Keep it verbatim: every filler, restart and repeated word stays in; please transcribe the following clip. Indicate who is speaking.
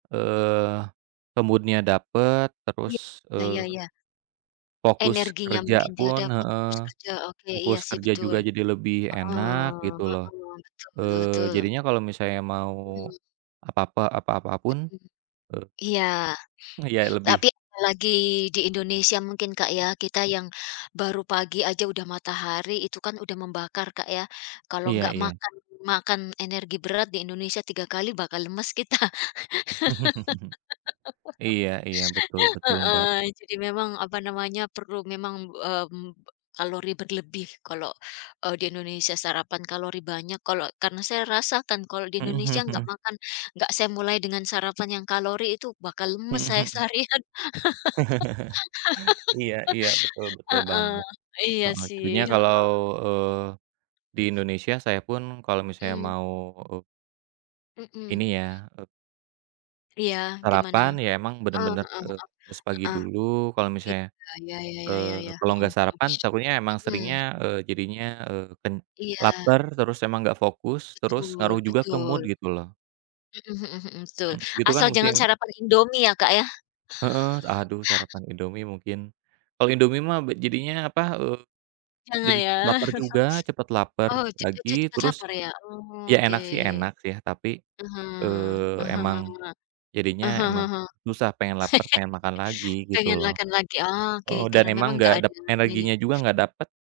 Speaker 1: Eee, ke mood-nya dapet,
Speaker 2: Ya
Speaker 1: terus,
Speaker 2: ya ya
Speaker 1: eee
Speaker 2: ya.
Speaker 1: Fokus
Speaker 2: Energinya
Speaker 1: kerja
Speaker 2: mungkin tidak
Speaker 1: pun
Speaker 2: dapat, fokus
Speaker 1: heeh,
Speaker 2: kerja oke iya
Speaker 1: fokus
Speaker 2: sih
Speaker 1: kerja
Speaker 2: betul.
Speaker 1: juga jadi lebih
Speaker 2: Heeh
Speaker 1: enak gitu loh,
Speaker 2: heeh, betul
Speaker 1: eee,
Speaker 2: betul.
Speaker 1: jadinya kalau misalnya mau
Speaker 2: Mhm.
Speaker 1: apa-apa apa-apa pun,
Speaker 2: Mhm.
Speaker 1: eee
Speaker 2: Iya,
Speaker 1: Ya lebih
Speaker 2: tapi lagi di Indonesia mungkin, Kak, ya kita yang baru pagi aja udah matahari itu kan udah membakar, Kak, ya kalau
Speaker 1: Iya
Speaker 2: nggak
Speaker 1: iya.
Speaker 2: makan makan energi berat di Indonesia tiga kali bakal lemes kita.
Speaker 1: Iya iya. Betul betul, Mbak.
Speaker 2: Heeh, jadi memang apa namanya perlu memang, mmm, kalori berlebih kalau, eee, di Indonesia sarapan kalori banyak kalau karena saya rasakan kalau di
Speaker 1: Mhm,
Speaker 2: Indonesia
Speaker 1: hmm,
Speaker 2: enggak
Speaker 1: mhm.
Speaker 2: makan, enggak saya mulai dengan sarapan yang kalori itu bakal lemes
Speaker 1: Mhm
Speaker 2: saya
Speaker 1: mhm.
Speaker 2: seharian.
Speaker 1: Iya iya, betul betul
Speaker 2: Heeh,
Speaker 1: banget.
Speaker 2: iya
Speaker 1: Heeh, jadinya
Speaker 2: sih,
Speaker 1: kalau,
Speaker 2: heeh.
Speaker 1: eee, di Indonesia saya pun kalau misalnya
Speaker 2: Mmm.
Speaker 1: mau, eee
Speaker 2: Mmm.
Speaker 1: ini ya, eee
Speaker 2: Iya gimana?
Speaker 1: sarapan ya emang
Speaker 2: Heeh
Speaker 1: bener-bener,
Speaker 2: heeh
Speaker 1: eee,
Speaker 2: heeh
Speaker 1: harus pagi
Speaker 2: heeh.
Speaker 1: dulu kalau misalnya
Speaker 2: Iya, ya ya ya ya ya.
Speaker 1: eee, kalau
Speaker 2: heeh
Speaker 1: enggak
Speaker 2: heeh,
Speaker 1: sarapan takutnya emang
Speaker 2: mhm.
Speaker 1: seringnya, eee, jadinya, eee, pen
Speaker 2: Iya.
Speaker 1: lapar terus emang gak fokus, terus
Speaker 2: Betul
Speaker 1: ngaruh juga ke
Speaker 2: betul.
Speaker 1: mood gitu loh.
Speaker 2: Mhm mhm mhm, betul
Speaker 1: Mmm. Gitu kan
Speaker 2: asal
Speaker 1: musim
Speaker 2: jangan sarapan Indomie ya, Kak, ya.
Speaker 1: Heeh, aduh sarapan Indomie mungkin. Kalau Indomie mah be jadinya apa, eee,
Speaker 2: Jangan
Speaker 1: jadi
Speaker 2: ya.
Speaker 1: cepet laper juga cepet lapar
Speaker 2: Oh jadi
Speaker 1: lagi.
Speaker 2: cepat
Speaker 1: Terus
Speaker 2: lapar ya. Oh
Speaker 1: ya
Speaker 2: oke.
Speaker 1: enak sih, enak ya. Tapi,
Speaker 2: Mhm
Speaker 1: eee,
Speaker 2: mhm
Speaker 1: emang
Speaker 2: mhm mhm.
Speaker 1: jadinya emang susah pengen lapar, pengen makan lagi gitu
Speaker 2: Pengen
Speaker 1: loh,
Speaker 2: makan lagi. Oh oke,
Speaker 1: eee, dan
Speaker 2: karena
Speaker 1: emang
Speaker 2: memang nggak
Speaker 1: nggak
Speaker 2: ada
Speaker 1: dep
Speaker 2: ya
Speaker 1: energinya juga
Speaker 2: ya.
Speaker 1: nggak dapet.